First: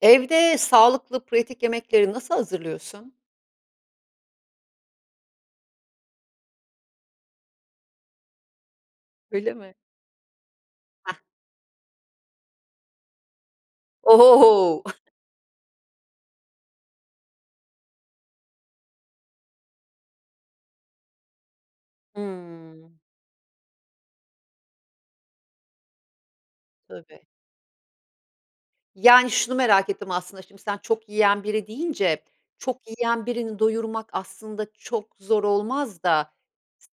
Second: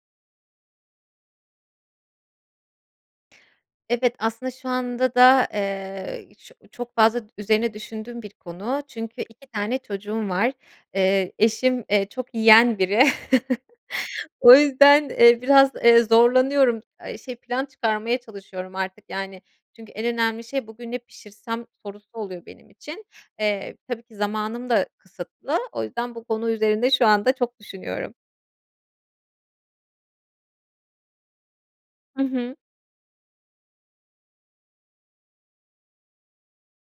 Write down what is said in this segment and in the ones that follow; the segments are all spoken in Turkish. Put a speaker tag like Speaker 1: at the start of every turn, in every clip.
Speaker 1: Evde sağlıklı pratik yemekleri nasıl hazırlıyorsun?
Speaker 2: Evet, aslında şu anda da, eee, ço çok fazla üzerine düşündüğüm bir konu çünkü 2
Speaker 1: Öyle mi?
Speaker 2: tane çocuğum var.
Speaker 1: Hah.
Speaker 2: Eee, eşim, eee, çok yiyen biri. O
Speaker 1: Ohohoo!
Speaker 2: yüzden, eee, biraz, eee, zorlanıyorum. Eee, şey plan çıkarmaya çalışıyorum artık, yani. Çünkü en önemli şey, bugün ne pişirsem, sorusu oluyor benim
Speaker 1: Hıı.
Speaker 2: için. Eee, tabii ki zamanım da kısıtlı. O yüzden bu konu üzerinde şu
Speaker 1: Tabii.
Speaker 2: anda çok düşünüyorum.
Speaker 1: Yani, şunu merak ettim aslında şimdi sen çok yiyen biri
Speaker 2: Hı
Speaker 1: deyince,
Speaker 2: hı.
Speaker 1: çok yiyen birini doyurmak aslında çok zor olmaz da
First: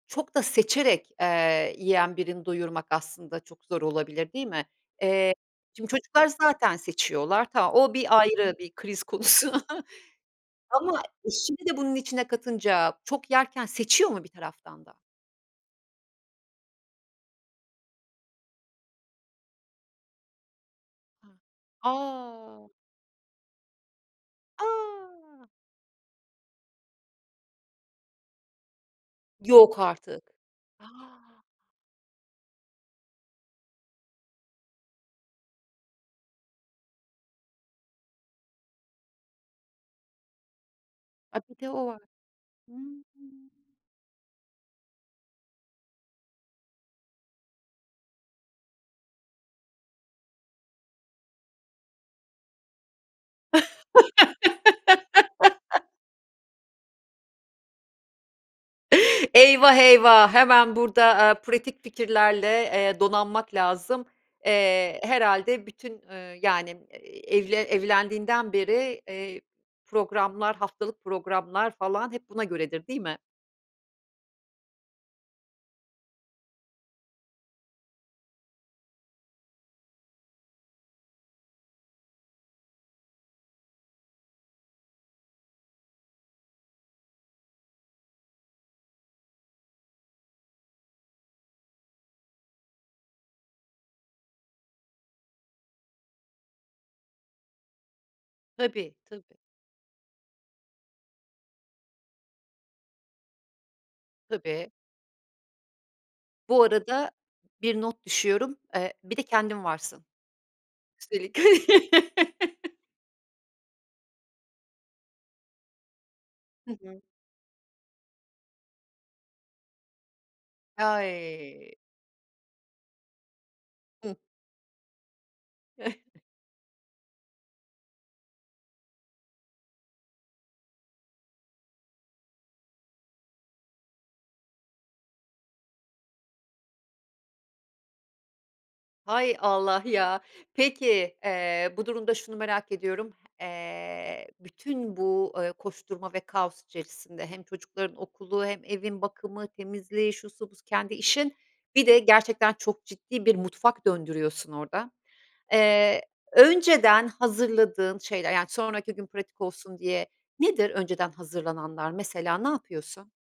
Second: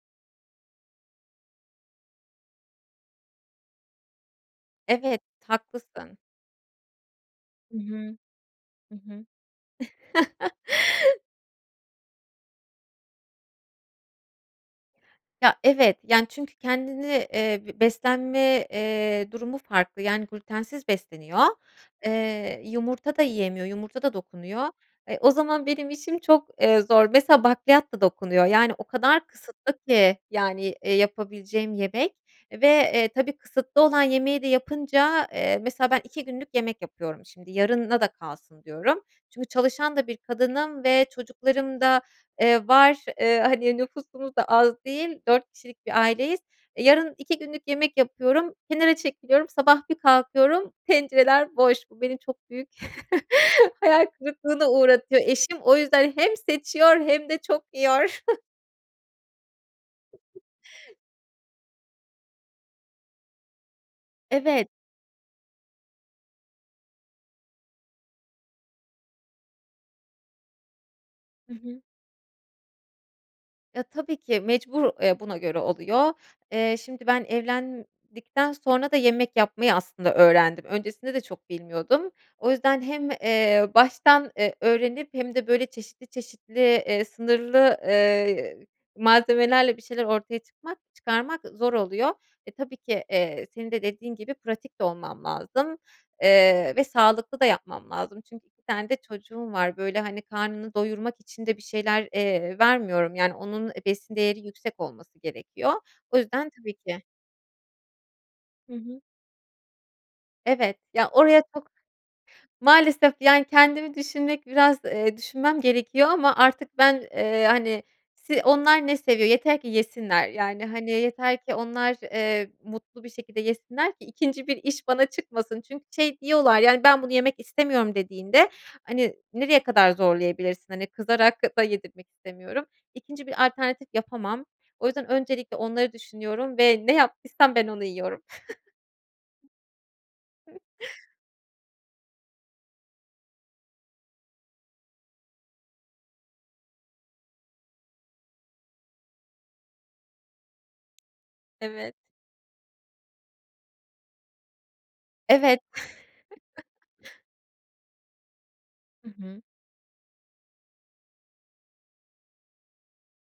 Speaker 1: çok da seçerek, eee, yiyen birini doyurmak aslında çok zor olabilir, değil mi?
Speaker 2: Evet,
Speaker 1: Eee, şimdi
Speaker 2: haklısın.
Speaker 1: çocuklar zaten seçiyorlar. Tamam,
Speaker 2: Hı
Speaker 1: o
Speaker 2: hı.
Speaker 1: bir ayrı bir
Speaker 2: Hı
Speaker 1: kriz
Speaker 2: hı.
Speaker 1: konusu ama eşini de bunun içine katınca çok yerken seçiyor mu bir taraftan da?
Speaker 2: Ya, evet, yani, çünkü kendini eee, beslenme, eee, durumu farklı, yani, glütensiz besleniyor. Eee,
Speaker 1: A!
Speaker 2: yumurta da yiyemiyor, yumurta da dokunuyor. E, o
Speaker 1: A!
Speaker 2: zaman benim işim çok, eee, zor. Mesela, bakliyat da dokunuyor. Yani, o kadar
Speaker 1: Yok
Speaker 2: kısıtlı ki,
Speaker 1: artık.
Speaker 2: yani,
Speaker 1: A!
Speaker 2: eee, yapabileceğim yemek ve, eee, tabii kısıtlı olan yemeği de yapınca, eee, mesela, ben 2 günlük yemek yapıyorum şimdi. Yarına da kalsın diyorum. Çünkü çalışan da bir kadınım ve
Speaker 1: A! Bir de
Speaker 2: çocuklarım
Speaker 1: o var.
Speaker 2: da, eee,
Speaker 1: Hıı.
Speaker 2: var. Eee, hani, nüfusumuz da az değil, 4 kişilik bir aileyiz. Yarın 2 günlük yemek yapıyorum, kenara çekiliyorum, sabah bir kalkıyorum, tencereler boş. Bu beni çok büyük hayal kırıklığına uğratıyor. Eşim o yüzden hem seçiyor hem de çok yiyor.
Speaker 1: Eyvah, eyvah hemen burada, aaa, pratik fikirlerle, eee, donanmak lazım.
Speaker 2: Evet.
Speaker 1: Eee, herhâlde bütün, ııı, yani, eee, evle evlendiğinden beri, eee, programlar, haftalık
Speaker 2: Hı
Speaker 1: programlar
Speaker 2: hı.
Speaker 1: falan hep buna göredir, değil mi?
Speaker 2: Ya, tabii ki mecbur, eee, buna göre oluyor. Eee, şimdi ben evlendikten sonra da yemek yapmayı, aslında, öğrendim. Öncesinde de çok bilmiyordum. O yüzden hem, eee, baştan, eee, öğrenip hem de, böyle, çeşitli, çeşitli, eee, sınırlı, eee, malzemelerle bir şeyler ortaya çıkmak çıkarmak, ııı, zor oluyor. E, tabii ki, eee, senin de dediğin gibi pratik de olmam lazım, eee, ve sağlıklı da yapmam lazım çünkü 2 tane
Speaker 1: Tabii,
Speaker 2: de
Speaker 1: tabii.
Speaker 2: çocuğum var, böyle, hani, karnını doyurmak için de bir şeyler, eee, vermiyorum, yani, onun, eee, besin değeri
Speaker 1: Tabii.
Speaker 2: yüksek olması gerekiyor. O yüzden
Speaker 1: Bu
Speaker 2: tabii ki.
Speaker 1: arada bir not düşüyorum,
Speaker 2: Hı
Speaker 1: eee,
Speaker 2: hı.
Speaker 1: bir de kendin varsın
Speaker 2: Evet, ya,
Speaker 1: üstelik.
Speaker 2: oraya çok Maalesef ki, yani, kendimi düşünmek biraz, eee, düşünmem gerekiyor ama
Speaker 1: Hı
Speaker 2: artık ben,
Speaker 1: hı.
Speaker 2: eee, hani, se onlar ne seviyor? Yeter ki yesinler, yani, hani, yeter ki
Speaker 1: Ay!
Speaker 2: onlar, eee, mutlu bir şekilde yesinler ki
Speaker 1: Hıh.
Speaker 2: 2. bir iş bana çıkmasın. Çünkü şey diyorlar, yani, "Ben bunu yemek istemiyorum." dediğinde, hani, nereye kadar zorlayabilirsin? Hani, kızarak da yedirmek istemiyorum. 2. bir alternatif yapamam. O yüzden öncelikle onları düşünüyorum ve ne yaptıysam ben onu yiyorum.
Speaker 1: Hay Allah ya! Peki, eee, bu durumda şunu merak ediyorum. Eee, bütün bu, ııı, koşturma ve kaos içerisinde, hem çocukların okulu hem evin bakımı, temizliği, şusu busu, kendi işin, bir
Speaker 2: Evet.
Speaker 1: de gerçekten çok ciddi bir mutfak döndürüyorsun orada.
Speaker 2: Evet.
Speaker 1: Eee, önceden hazırladığın şeyler, yani, sonraki gün
Speaker 2: Hı
Speaker 1: pratik
Speaker 2: hı.
Speaker 1: olsun diye, nedir önceden hazırlananlar? Mesela, ne yapıyorsun?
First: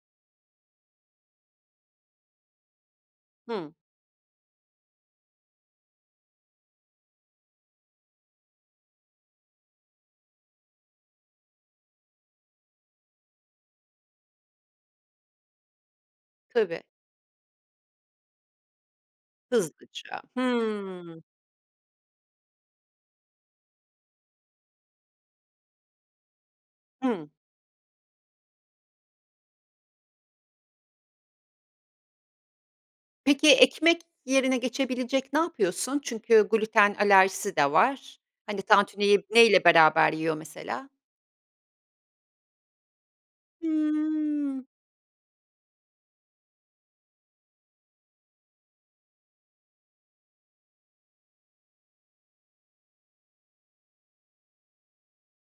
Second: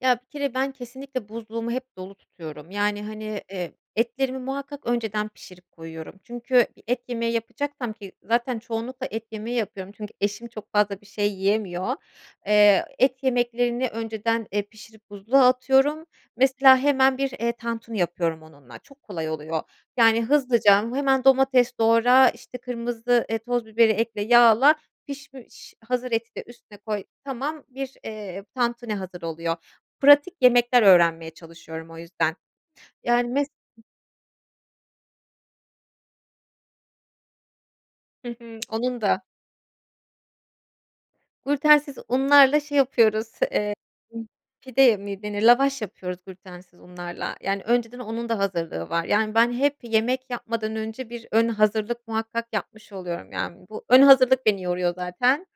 Speaker 2: Ya, bir kere ben kesinlikle buzluğumu hep dolu tutuyorum, yani, hani, eee,
Speaker 1: Hıı.
Speaker 2: etlerimi muhakkak önceden pişirip koyuyorum, çünkü et yemeği yapacaksam ki, zaten çoğunlukla et yemeği yapıyorum. Çünkü eşim çok fazla bir şey yiyemiyor. Eee, et yemeklerini önceden, eee, pişirip buzluğa atıyorum, mesela,
Speaker 1: Tabii.
Speaker 2: hemen bir, eee, tantuni yapıyorum onunla, çok kolay oluyor. Yani,
Speaker 1: Hızlıca.
Speaker 2: hızlıca
Speaker 1: Hıı.
Speaker 2: hemen domates doğra, işte, kırmızı, eee, toz biberi ekle, yağla, pişmiş hazır eti de üstüne koy,
Speaker 1: Hıı.
Speaker 2: tamam, bir, eee, tantuni hazır oluyor. Pratik yemekler öğrenmeye çalışıyorum o yüzden, yani,
Speaker 1: Peki,
Speaker 2: mes
Speaker 1: ekmek yerine geçebilecek ne yapıyorsun? Çünkü glüten alerjisi de var.
Speaker 2: Hı hı.
Speaker 1: Hani,
Speaker 2: Onun da.
Speaker 1: tantuniyi neyle beraber yiyor mesela?
Speaker 2: Glütensiz unlarla şey yapıyoruz, eee,
Speaker 1: Hıı.
Speaker 2: pide mi denir lavaş yapıyoruz glütensiz unlarla, yani, önceden onun da hazırlığı var, yani, ben hep yemek yapmadan önce bir ön hazırlık muhakkak yapmış oluyorum, yani, bu ön hazırlık beni yoruyor zaten.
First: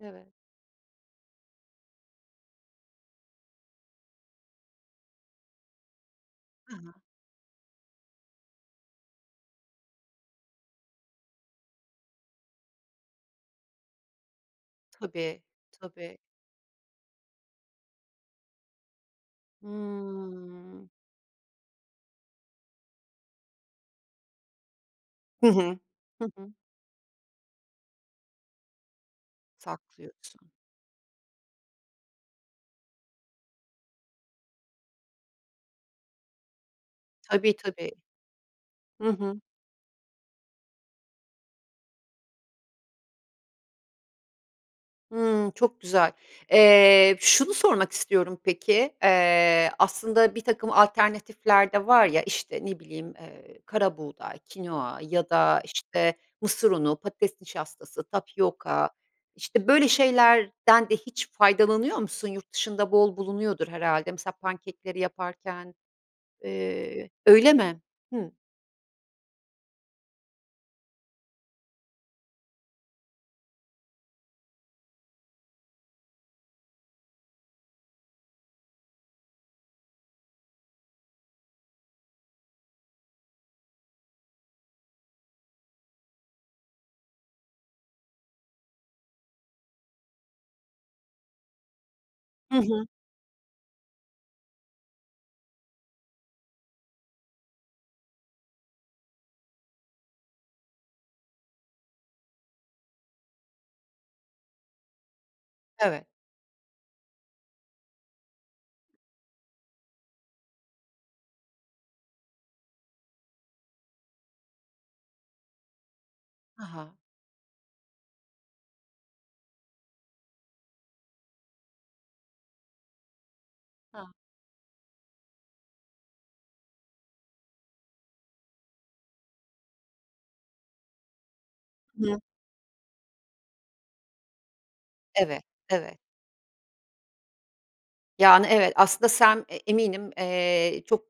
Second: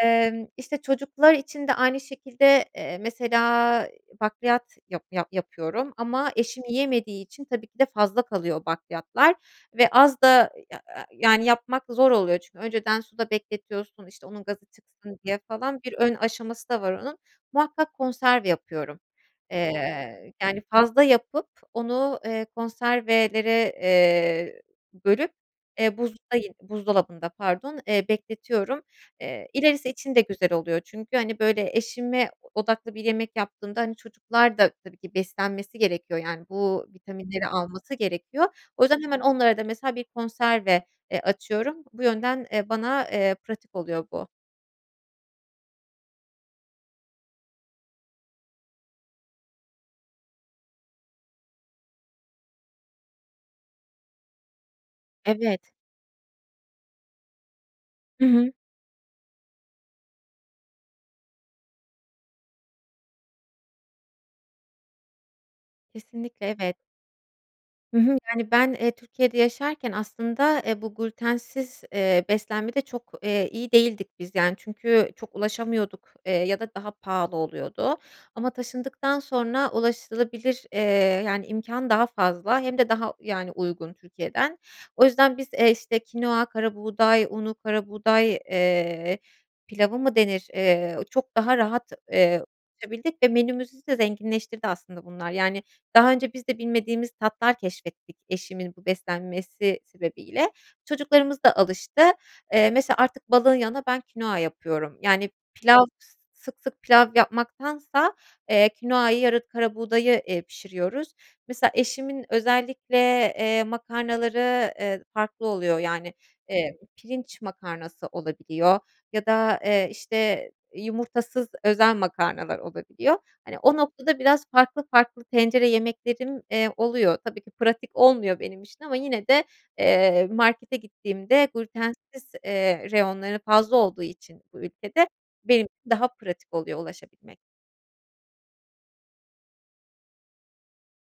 Speaker 1: Evet.
Speaker 2: işte, çocuklar için de aynı şekilde, eee, mesela, iii, bakliyat yap yap yapıyorum ama eşim
Speaker 1: Ha ha.
Speaker 2: yiyemediği için, tabii ki de, fazla kalıyor bakliyatlar ve az da i ya ya yani yapmak zor oluyor çünkü önceden suda bekletiyorsun, işte, onun gazı çıksın diye
Speaker 1: Tabii,
Speaker 2: falan, bir ön
Speaker 1: tabii.
Speaker 2: aşaması da var onun. Muhakkak konserve yapıyorum, eee, yani,
Speaker 1: Hıı.
Speaker 2: fazla yapıp onu, eee, konservelere, eee, bölüp,
Speaker 1: Hı hı.
Speaker 2: eee,
Speaker 1: Hı
Speaker 2: buzlukta ye
Speaker 1: hı.
Speaker 2: buzdolabında pardon, eee, bekletiyorum. Eee, ilerisi için de
Speaker 1: Saklıyorsun.
Speaker 2: güzel oluyor çünkü, hani, böyle eşime odaklı bir yemek yaptığımda, hani, çocuklar da tabii ki beslenmesi gerekiyor, yani, bu vitaminleri
Speaker 1: Tabii, tabii.
Speaker 2: alması gerekiyor. O yüzden
Speaker 1: Hı
Speaker 2: hemen
Speaker 1: hı.
Speaker 2: onlara da, mesela, bir konserve, eee, açıyorum. Bu yönden, eee, bana, eee, pratik oluyor bu.
Speaker 1: Hıı, çok güzel. Eee, şunu sormak istiyorum, peki, eee, aslında birtakım alternatifler de var ya, işte, ne bileyim, eee, karabuğday, kinoa ya da,
Speaker 2: Evet.
Speaker 1: işte, mısır unu, patates nişastası,
Speaker 2: Hı hı.
Speaker 1: tapyoka, işte, böyle şeylerden de hiç faydalanıyor musun yurt dışında bol bulunuyordur herhalde? Mesela, pankekleri yaparken,
Speaker 2: Kesinlikle, evet.
Speaker 1: eee Öyle mi?
Speaker 2: Hı hı.
Speaker 1: Hı.
Speaker 2: Yani, ben, eee, Türkiye'de yaşarken, aslında, eee, bu glütensiz, eee, beslenmede çok, eee, iyi değildik biz, yani, çünkü çok ulaşamıyorduk, eee, ya da daha pahalı oluyordu. Ama taşındıktan sonra ulaşılabilir, eee, yani, imkân daha fazla hem de daha, yani, uygun Türkiye'den. O yüzden biz, eee, işte, kinoa, karabuğday unu, karabuğday, eee, pilavı mı denir, eee, çok daha rahat, eee,
Speaker 1: Hı hı.
Speaker 2: ulaşabildik ve menümüzü de zenginleştirdi, aslında, bunlar. Yani, daha önce biz de bilmediğimiz tatlar keşfettik eşimin bu beslenmesi sebebiyle. Çocuklarımız da alıştı, eee, mesela, artık balığın yanına ben kinoa yapıyorum, yani, pilav
Speaker 1: Evet.
Speaker 2: sık sık pilav yapmaktansa, eee, kinoayı yara karabuğdayı, eee, pişiriyoruz. Mesela, eşimin özellikle, eee, makarnaları, eee, farklı oluyor, yani,
Speaker 1: Ha
Speaker 2: eee,
Speaker 1: ha.
Speaker 2: pirinç makarnası olabiliyor ya da, eee, işte, yumurtasız özel makarnalar olabiliyor. Hani, o
Speaker 1: Ha.
Speaker 2: noktada biraz farklı farklı tencere yemeklerim, eee, oluyor. Tabii ki pratik olmuyor benim için ama yine de, eee, markete gittiğimde
Speaker 1: [unintelligible]
Speaker 2: glütensiz, eee, reyonları fazla olduğu için bu ülkede
Speaker 1: Evet,
Speaker 2: benim [unintelligible]
Speaker 1: evet.
Speaker 2: daha pratik oluyor ulaşabilmek.
Speaker 1: Yani, evet, aslında sen e eminim, eee, çok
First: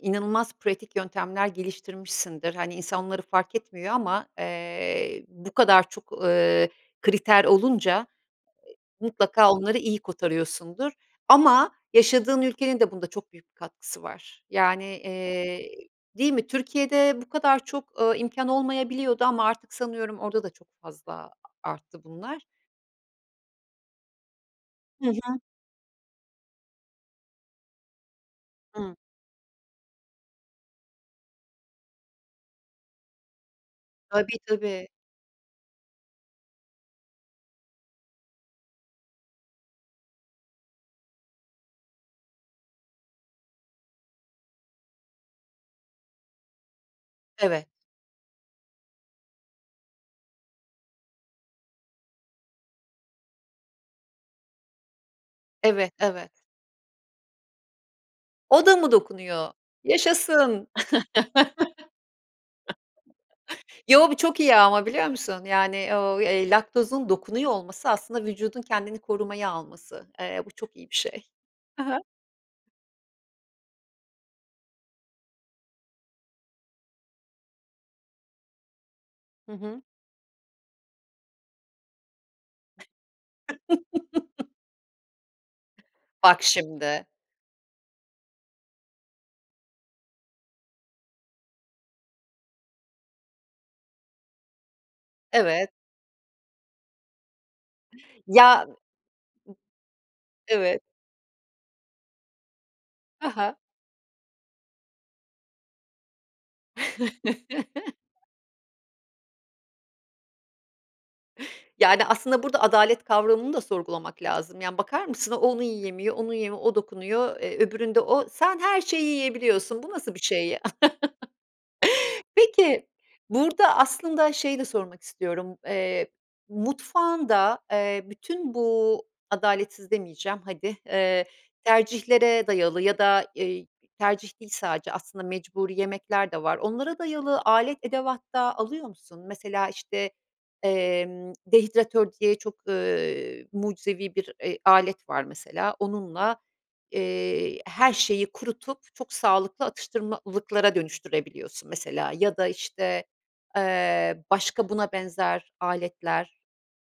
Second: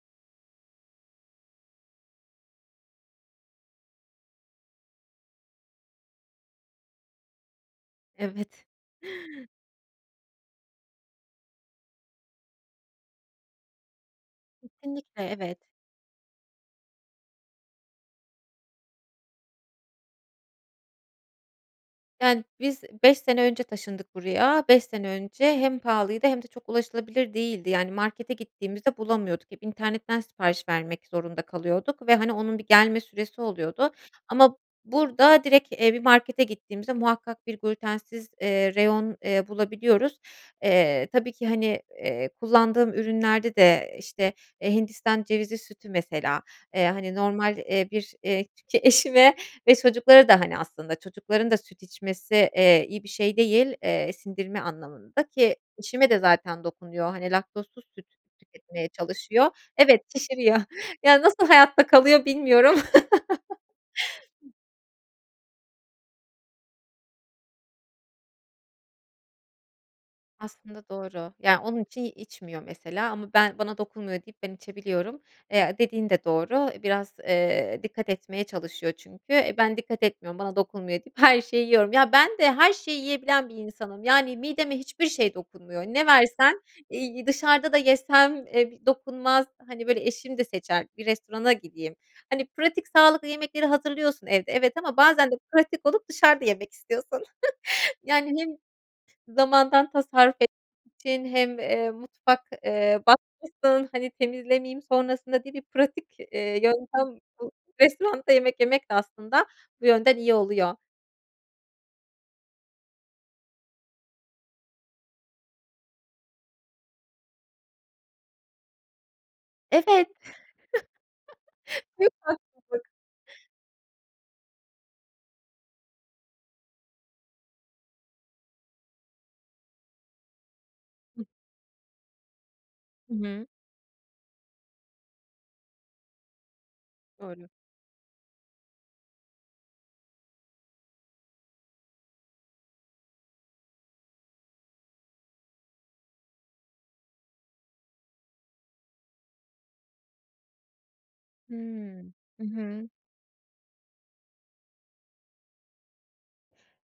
Speaker 1: inanılmaz pratik yöntemler geliştirmişsindir. Hani, insanları fark etmiyor ama, eee, bu kadar çok, ııı, kriter olunca,
Speaker 2: Evet.
Speaker 1: eee, mutlaka onları iyi kotarıyorsundur ama yaşadığın ülkenin de bunda çok büyük bir katkısı var. Yani,
Speaker 2: Kesinlikle, evet.
Speaker 1: iii, değil mi, Türkiye'de bu kadar çok, eee, imkân olmayabiliyordu ama artık sanıyorum orada da çok fazla arttı bunlar.
Speaker 2: Yani, biz 5 sene önce taşındık buraya. 5 sene
Speaker 1: Hı hı.
Speaker 2: önce hem pahalıydı hem de çok ulaşılabilir değildi. Yani, markete
Speaker 1: Hıı.
Speaker 2: gittiğimizde bulamıyorduk. Hep internetten sipariş vermek zorunda kalıyorduk ve, hani, onun bir gelme süresi oluyordu
Speaker 1: Tabii,
Speaker 2: ama
Speaker 1: tabii.
Speaker 2: burada direkt, eee, bir markete gittiğimizde muhakkak bir glütensiz, eee, reyon, eee, bulabiliyoruz. Eee, tabii ki, hani, eee, kullandığım ürünlerde de işte, eee, hindistan cevizi sütü, mesela, eee, hani, normal,
Speaker 1: Evet.
Speaker 2: eee, bir, eee eşime, çocuklara da, hani, aslında, çocukların da süt içmesi, eee, iyi bir şey değil, eee, sindirme anlamında ki
Speaker 1: Evet,
Speaker 2: eşime de
Speaker 1: evet.
Speaker 2: zaten dokunuyor, hani, laktozsuz süt
Speaker 1: O da
Speaker 2: tüketmeye
Speaker 1: mı
Speaker 2: çalışıyor
Speaker 1: dokunuyor?
Speaker 2: Evet, şişiriyor.
Speaker 1: Yaşasın.
Speaker 2: Yani, nasıl hayatta kalıyor, bilmiyorum.
Speaker 1: Yo, bu çok iyi ama biliyor musun? Yani o, eee, laktozun dokunuyor olması, aslında, vücudun kendini korumaya alması. Eee, bu çok
Speaker 2: Aslında
Speaker 1: iyi bir şey.
Speaker 2: doğru. Ya, onun
Speaker 1: Hı hı.
Speaker 2: için içmiyor, mesela, ama ben, bana dokunmuyor, deyip ben içebiliyorum. Eee, dediğin de doğru. E, biraz, eee, dikkat etmeye çalışıyor. Çünkü,
Speaker 1: Hı
Speaker 2: eee, ben
Speaker 1: hı.
Speaker 2: dikkat etmiyorum, bana dokunmuyor, deyip her şeyi yiyorum. Ya, ben de her şeyi yiyebilen bir insanım. Yani, mideme hiçbir şey dokunmuyor. Ne
Speaker 1: Bak
Speaker 2: versen,
Speaker 1: şimdi.
Speaker 2: iii, dışarıda da yesem, eee, b dokunmaz. Hani, böyle, eşim de seçer, bir restorana gideyim. Hani, pratik sağlıklı yemekleri hazırlıyorsun evde, evet, ama bazen de
Speaker 1: Evet.
Speaker 2: pratik olup dışarıda yemek istiyorsun. Yani, hem
Speaker 1: Ya.
Speaker 2: zamandan tasarruf etmek
Speaker 1: Evet.
Speaker 2: için hem, eee, mutfak, eee,
Speaker 1: Ha ha.
Speaker 2: batmasın, hani, temizlemeyeyim sonrasında diye bir pratik, eee, yöntem bu restoranda yemek yemek de, aslında, bu yönden iyi oluyor.
Speaker 1: Yani, aslında burada adalet kavramını da sorgulamak lazım. Yani, bakar mısın? O onu yiyemiyor, onu ye o dokunuyor, eee, öbüründe o Sen her şeyi yiyebiliyorsun. Bu
Speaker 2: Evet.
Speaker 1: nasıl bir şey, ya?
Speaker 2: Büyük haksızlık.
Speaker 1: Peki, burada aslında şeyi de sormak istiyorum. Eee, mutfağında, eee, bütün bu, adaletsiz demeyeceğim hadi,
Speaker 2: Hıh.
Speaker 1: eee, tercihlere dayalı ya
Speaker 2: Hı
Speaker 1: da,
Speaker 2: hı.
Speaker 1: eee, tercih değil sadece, aslında mecburi yemekler de var. Onlara dayalı
Speaker 2: Doğru.
Speaker 1: alet edevat da alıyor musun? Mesela, işte, emm, dehidratör diye çok, eee, mucizevi bir, eee, alet var mesela. Onunla, eee, her şeyi kurutup, çok sağlıklı atıştırmalıklara dönüştürebiliyorsun,
Speaker 2: Hımm,
Speaker 1: mesela. Ya
Speaker 2: hı
Speaker 1: da,
Speaker 2: hı.
Speaker 1: işte, eee, başka buna benzer aletler,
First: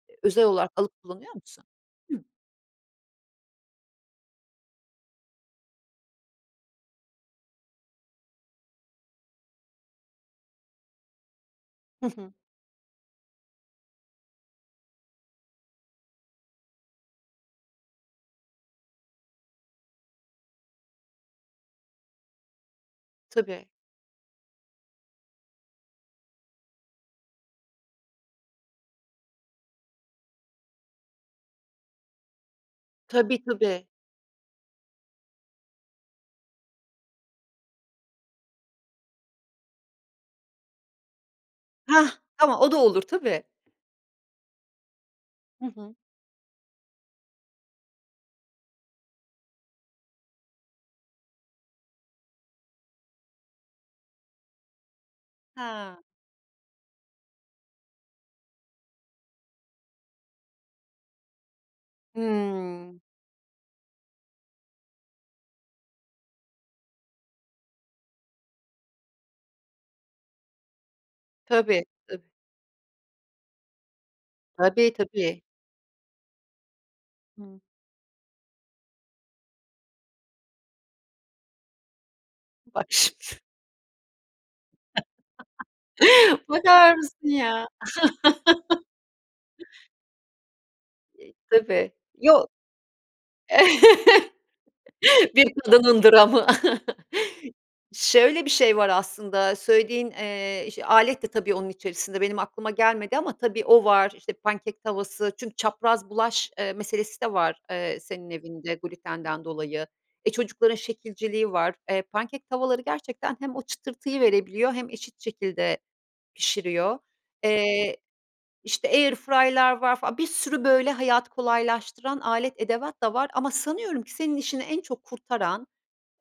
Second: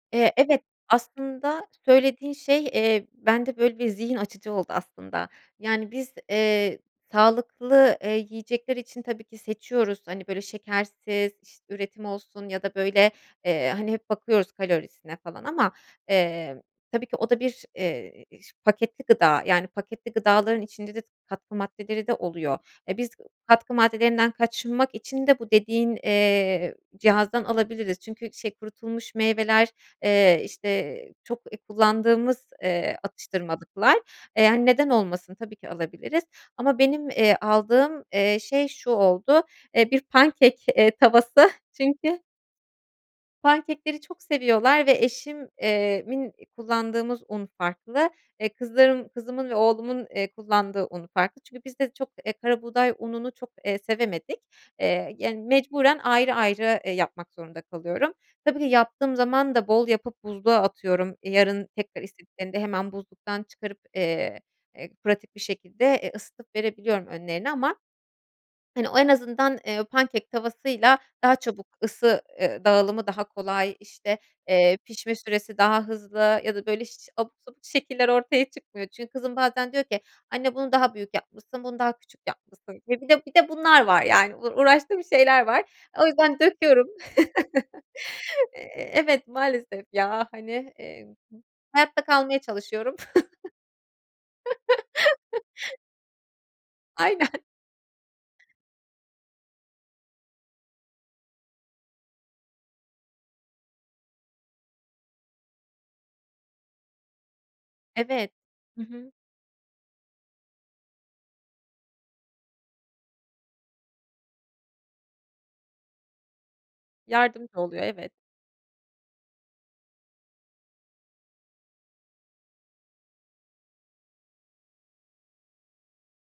Speaker 1: eee,
Speaker 2: Eee,
Speaker 1: özel
Speaker 2: evet.
Speaker 1: olarak alıp kullanıyor musun?
Speaker 2: Aslında,
Speaker 1: Hıh.
Speaker 2: söylediğin şey, eee, bende, böyle, bir zihin açıcı oldu aslında. Yani, biz, eee, sağlıklı, eee, yiyecekler için tabii ki seçiyoruz. Hani, böyle, şekersiz, iş üretim
Speaker 1: Hı hı.
Speaker 2: olsun ya da, böyle, eee, hani, hep bakıyoruz kalorisine falan ama, eee, tabii ki o da bir, eee, s paketli gıda. Yani, paketli gıdaların içinde de katkı maddeleri de oluyor. Eee, biz
Speaker 1: Tabii.
Speaker 2: katkı maddelerinden kaçınmak için de bu dediğin, eee, cihazdan alabiliriz. Çünkü şey, kurutulmuş meyveler, eee, işte, çok kullandığımız, eee,
Speaker 1: Tabii, tabii.
Speaker 2: atıştırmalıklar. Eee, hani, neden olmasın? Tabii ki alabiliriz ama benim, eee, aldığım, eee, şey şu oldu, eee, bir, pancake eee, tavası.
Speaker 1: Hah!
Speaker 2: Çünkü
Speaker 1: Tamam, o da olur. Tabii.
Speaker 2: Pancake'leri çok seviyorlar ve eşim
Speaker 1: Hı hı.
Speaker 2: eee, min kullandığımız un farklı. Eee, kızlarım kızımın ve oğlumun, eee, kullandığı un farklı. Çünkü biz de çok, eee, karabuğday ununu çok, eee, sevemedik. Eee, yani, mecburen
Speaker 1: Ha.
Speaker 2: ayrı ayrı, eee, yapmak zorunda kalıyorum. Tabii ki yaptığım zaman da bol yapıp buzluğa atıyorum. Yarın tekrar istediklerinde hemen
Speaker 1: Hımm.
Speaker 2: buzluktan çıkarıp, eee, eee, pratik bir şekilde, eee, ısıtıp verebiliyorum önlerine. Ama, hani, o en azından, eee, pancake tavasıyla daha çabuk
Speaker 1: Tabii,
Speaker 2: ısı,
Speaker 1: tabii.
Speaker 2: eee, dağılımı daha kolay. İşte, eee,
Speaker 1: Tabii,
Speaker 2: pişme
Speaker 1: tabii.
Speaker 2: süresi daha hızlı ya da, böyle, iş abuk
Speaker 1: Hı.
Speaker 2: subuk şekiller ortaya çıkmıyor. Çünkü kızım bazen diyor ki "Anne, bunu daha büyük yapmışsın, bunu daha küçük yapmışsın."
Speaker 1: Bak
Speaker 2: Eee, bir de bir
Speaker 1: şimdi.
Speaker 2: de bunlar var, yani. Uğraştığım şeyler var. O yüzden döküyorum.
Speaker 1: Bakar mısın, ya?
Speaker 2: Eee, evet, maalesef, ya. Hani, eee,
Speaker 1: E, tabii.
Speaker 2: hayatta kalmaya
Speaker 1: Yo
Speaker 2: çalışıyorum.
Speaker 1: Bir kadının dramı.
Speaker 2: Aynen.
Speaker 1: Şöyle bir şey var aslında, söylediğin, eee, ş alet de tabii onun içerisinde, benim aklıma gelmedi ama tabii, o var, işte, pancake tavası çünkü çapraz bulaş, eee, meselesi de var, eee,
Speaker 2: Evet,
Speaker 1: senin evinde
Speaker 2: hı hı.
Speaker 1: glütenden dolayı. E, çocukların şekilciliği var. Eee, pancake tavaları gerçekten hem o çıtırtıyı verebiliyor hem eşit şekilde pişiriyor.
Speaker 2: Yardımcı oluyor,
Speaker 1: Eee,
Speaker 2: evet.
Speaker 1: işte, air fryer'lar var fa Bir sürü, böyle, hayatı kolaylaştıran alet edevat da var ama sanıyorum ki senin işini en çok kurtaran,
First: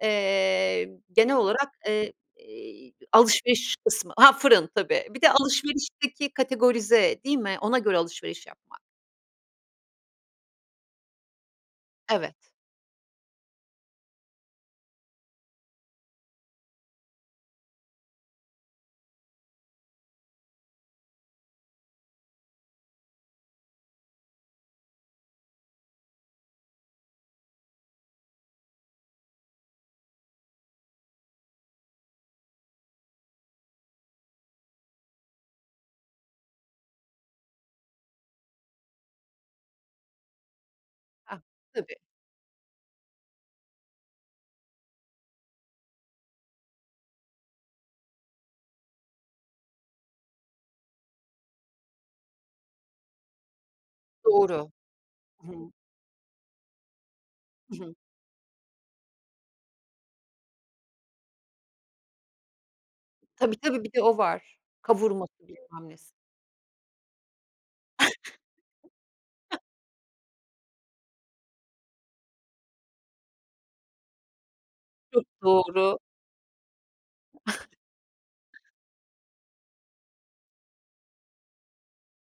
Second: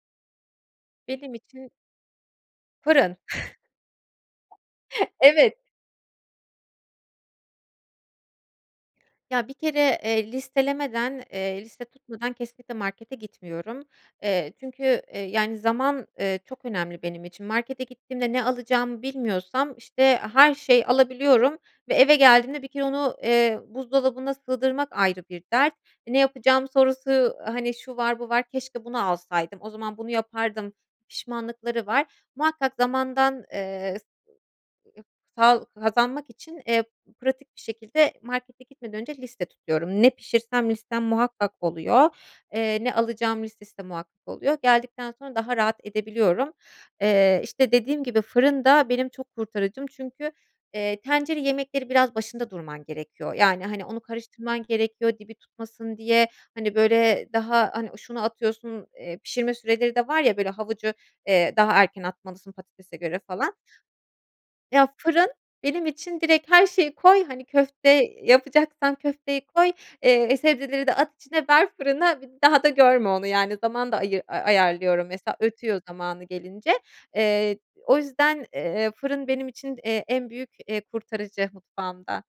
Speaker 1: eee,
Speaker 2: Benim
Speaker 1: genel olarak,
Speaker 2: için
Speaker 1: eee, iii,
Speaker 2: Fırın.
Speaker 1: alışveriş kısmı Ha, fırın tabii. Bir de
Speaker 2: Evet.
Speaker 1: alışverişteki kategorize, değil mi? Ona göre alışveriş yapmak.
Speaker 2: Ya, bir kere, eee, listelemeden, eee, liste tutmadan
Speaker 1: Evet.
Speaker 2: kesinlikle markete gitmiyorum. Eee, çünkü, eee, yani, zaman, eee, çok önemli benim için. Markete gittiğimde ne alacağımı bilmiyorsam, işte, her şeyi alabiliyorum ve eve geldiğimde bir kere onu, eee, buzdolabına sığdırmak ayrı bir dert. E, "Ne yapacağım?" sorusu, hani, şu var, bu var, keşke bunu alsaydım, o zaman bunu yapardım, pişmanlıkları var. Muhakkak zamandan, eee, s [unintelligible] sağ kazanmak için, eee, pratik bir şekilde markete gitmeden önce liste tutuyorum. Ne pişirsem listem,
Speaker 1: Ah,
Speaker 2: muhakkak
Speaker 1: tabii.
Speaker 2: oluyor. Eee, ne alacağım listesi de muhakkak oluyor. Geldikten sonra daha rahat edebiliyorum. Eee, işte, dediğim gibi fırın da benim çok kurtarıcım. Çünkü, eee, tencere yemekleri biraz başında durman gerekiyor. Yani, hani, onu karıştırman
Speaker 1: Doğru,
Speaker 2: gerekiyor, dibi
Speaker 1: hımm.
Speaker 2: tutmasın diye. Hani, böyle, daha,
Speaker 1: Hı
Speaker 2: hani,
Speaker 1: hı.
Speaker 2: şunu atıyorsun, eee, pişirme süreleri de var ya, böyle, havucu, eee, daha erken atmalısın, patatese göre falan.
Speaker 1: Tabii, tabii. Bir de o var.
Speaker 2: Ya, fırın
Speaker 1: Kavurması,
Speaker 2: benim
Speaker 1: bilmemnesi.
Speaker 2: için direkt her şeyi koy, hani, köfte yapacaksan köfteyi koy, eee, sebzeleri de at içine, ver fırına, bir daha da görme onu, yani. Zaman da ayı ayarlıyorum,
Speaker 1: Çok
Speaker 2: mesela ötüyor
Speaker 1: doğru.
Speaker 2: zamanı gelince. Eee, o yüzden, eee, fırın benim için, eee, en büyük, eee, kurtarıcı mutfağımda.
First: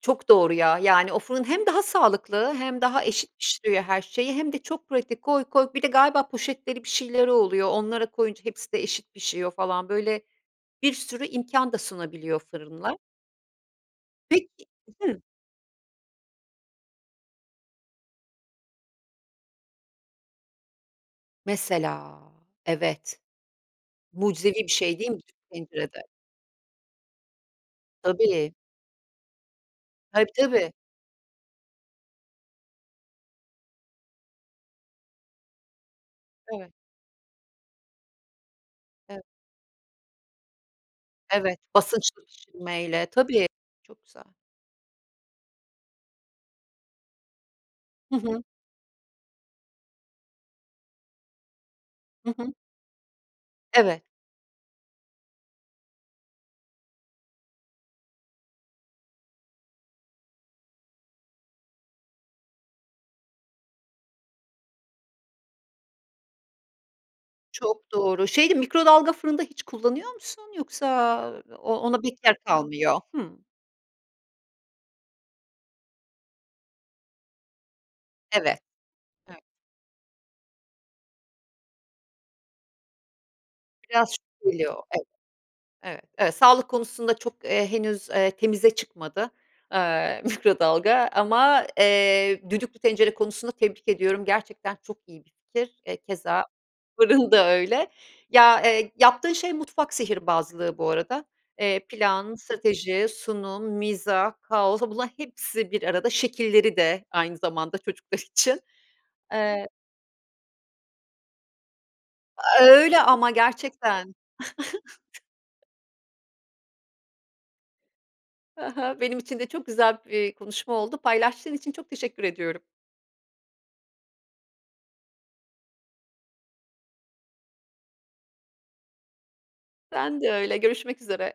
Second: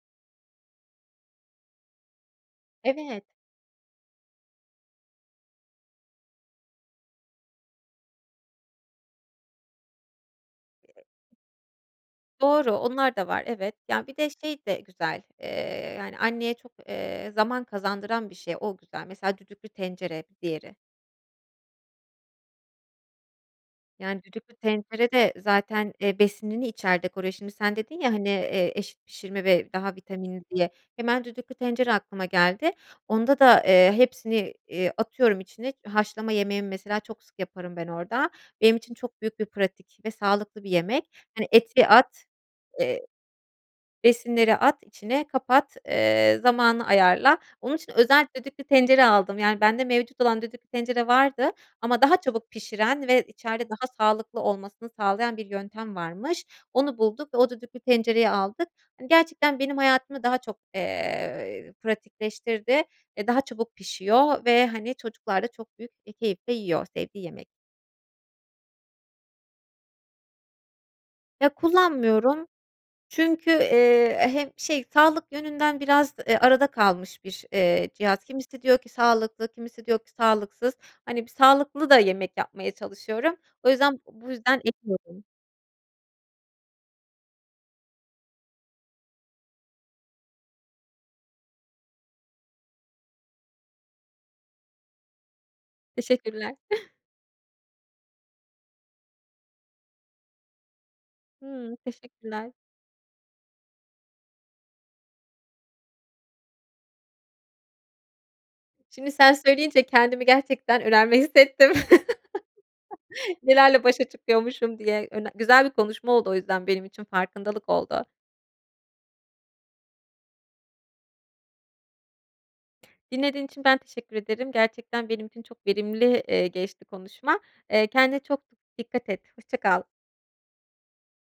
Speaker 1: Çok doğru, ya. Yani, o fırın hem daha sağlıklı, hem daha
Speaker 2: Evet.
Speaker 1: eşit pişiriyor her şeyi hem de çok pratik, koy koy. Bir de galiba poşetleri, bir şeyleri oluyor, onlara koyunca hepsi de eşit pişiyor falan. Böyle, bir sürü imkân da sunabiliyor
Speaker 2: Doğru,
Speaker 1: fırınlar.
Speaker 2: onlar da var, evet. Ya, bir de şey
Speaker 1: Peki
Speaker 2: de
Speaker 1: Hı?
Speaker 2: güzel, eee, yani, anneye çok, eee, zaman kazandıran bir şey. O güzel. Mesela, düdüklü tencere, bir diğeri.
Speaker 1: Mesela! Evet,
Speaker 2: Yani, düdüklü
Speaker 1: mucizevi bir şey, değil
Speaker 2: tencere
Speaker 1: mi?
Speaker 2: de
Speaker 1: Düdüklü tencere
Speaker 2: zaten,
Speaker 1: de.
Speaker 2: eee, besinini içerde koruyor. Şimdi, sen dedin ya, hani,
Speaker 1: Tabii.
Speaker 2: eee, eşit pişirme ve daha
Speaker 1: Tabii,
Speaker 2: vitaminli, diye.
Speaker 1: tabii.
Speaker 2: Hemen düdüklü tencere aklıma geldi. Onda da, eee, hepsini, iii, atıyorum içine, haşlama yemeğimi
Speaker 1: Evet.
Speaker 2: mesela, çok sık yaparım ben orada. Benim için çok
Speaker 1: Evet.
Speaker 2: büyük bir pratik ve sağlıklı bir yemek. Hani,
Speaker 1: Evet,
Speaker 2: eti
Speaker 1: basınç
Speaker 2: at, eee,
Speaker 1: değişilmeyle. Tabii, çok güzel.
Speaker 2: besinleri at içine, kapat, eee, zamanı ayarla. Onun için
Speaker 1: Hı
Speaker 2: özel
Speaker 1: hı.
Speaker 2: düdüklü tencere aldım. Yani, bende mevcut olan düdüklü tencere vardı ama daha
Speaker 1: Hı
Speaker 2: çabuk
Speaker 1: hı.
Speaker 2: pişiren ve içeride daha
Speaker 1: Evet.
Speaker 2: sağlıklı olmasını sağlayan bir yöntem varmış. Onu bulduk ve o düdüklü tencereyi aldık. Hani, gerçekten benim hayatımı daha çok, eee, pratikleştirdi. Eee, daha çabuk pişiyor ve, hani, çocuklar da çok büyük bir keyifle yiyor, sevdiği yemek
Speaker 1: Çok doğru. Şey de, mikrodalga fırın da hiç kullanıyor musun? Yoksa, aaa,
Speaker 2: Ya,
Speaker 1: o ona pek yer
Speaker 2: kullanmıyorum
Speaker 1: kalmıyor. Hımm.
Speaker 2: çünkü, eee, hem şey, sağlık yönünden biraz, eee, arada kalmış bir, eee, cihaz.
Speaker 1: Evet,
Speaker 2: Kimisi diyor ki
Speaker 1: evet.
Speaker 2: sağlıklı, kimisi diyor ki sağlıksız. Hani, bir sağlıklı da yemek yapmaya çalışıyorum. O yüzden
Speaker 1: Biraz
Speaker 2: bu yüzden
Speaker 1: şüpheli o, evet.
Speaker 2: [unintelligible]
Speaker 1: Evet, evet, sağlık konusunda çok, eee, henüz, eee, temize çıkmadı, aaa, mikrodalga ama, eee, düdüklü tencere konusunda tebrik ediyorum. Gerçekten çok iyi bir fikir. E, keza,
Speaker 2: Teşekkürler.
Speaker 1: fırın da öyle. Ya, eee, yaptığın şey mutfak sihirbazlığı bu arada.
Speaker 2: Hımm,
Speaker 1: Eee, plan,
Speaker 2: teşekkürler.
Speaker 1: strateji, sunum, mizah, kaos... Bunların hepsi bir arada. Şekilleri de aynı zamanda çocuklar için.
Speaker 2: Şimdi sen
Speaker 1: Eee
Speaker 2: söyleyince kendimi gerçekten önemli hissettim.
Speaker 1: Öyle ama!
Speaker 2: Nelerle başa
Speaker 1: Gerçekten.
Speaker 2: çıkıyormuşum diye. Öne güzel bir konuşma oldu o yüzden benim için. Farkındalık oldu.
Speaker 1: Hı hı, benim için de çok güzel bir konuşma oldu. Paylaştığın için çok teşekkür ediyorum.
Speaker 2: Dinlediğin için ben teşekkür ederim. Gerçekten benim için çok verimli, eee, geçti konuşma. Eee, kendine çok dikkat et. Hoşça kal.
Speaker 1: Ben de öyle. Görüşmek üzere.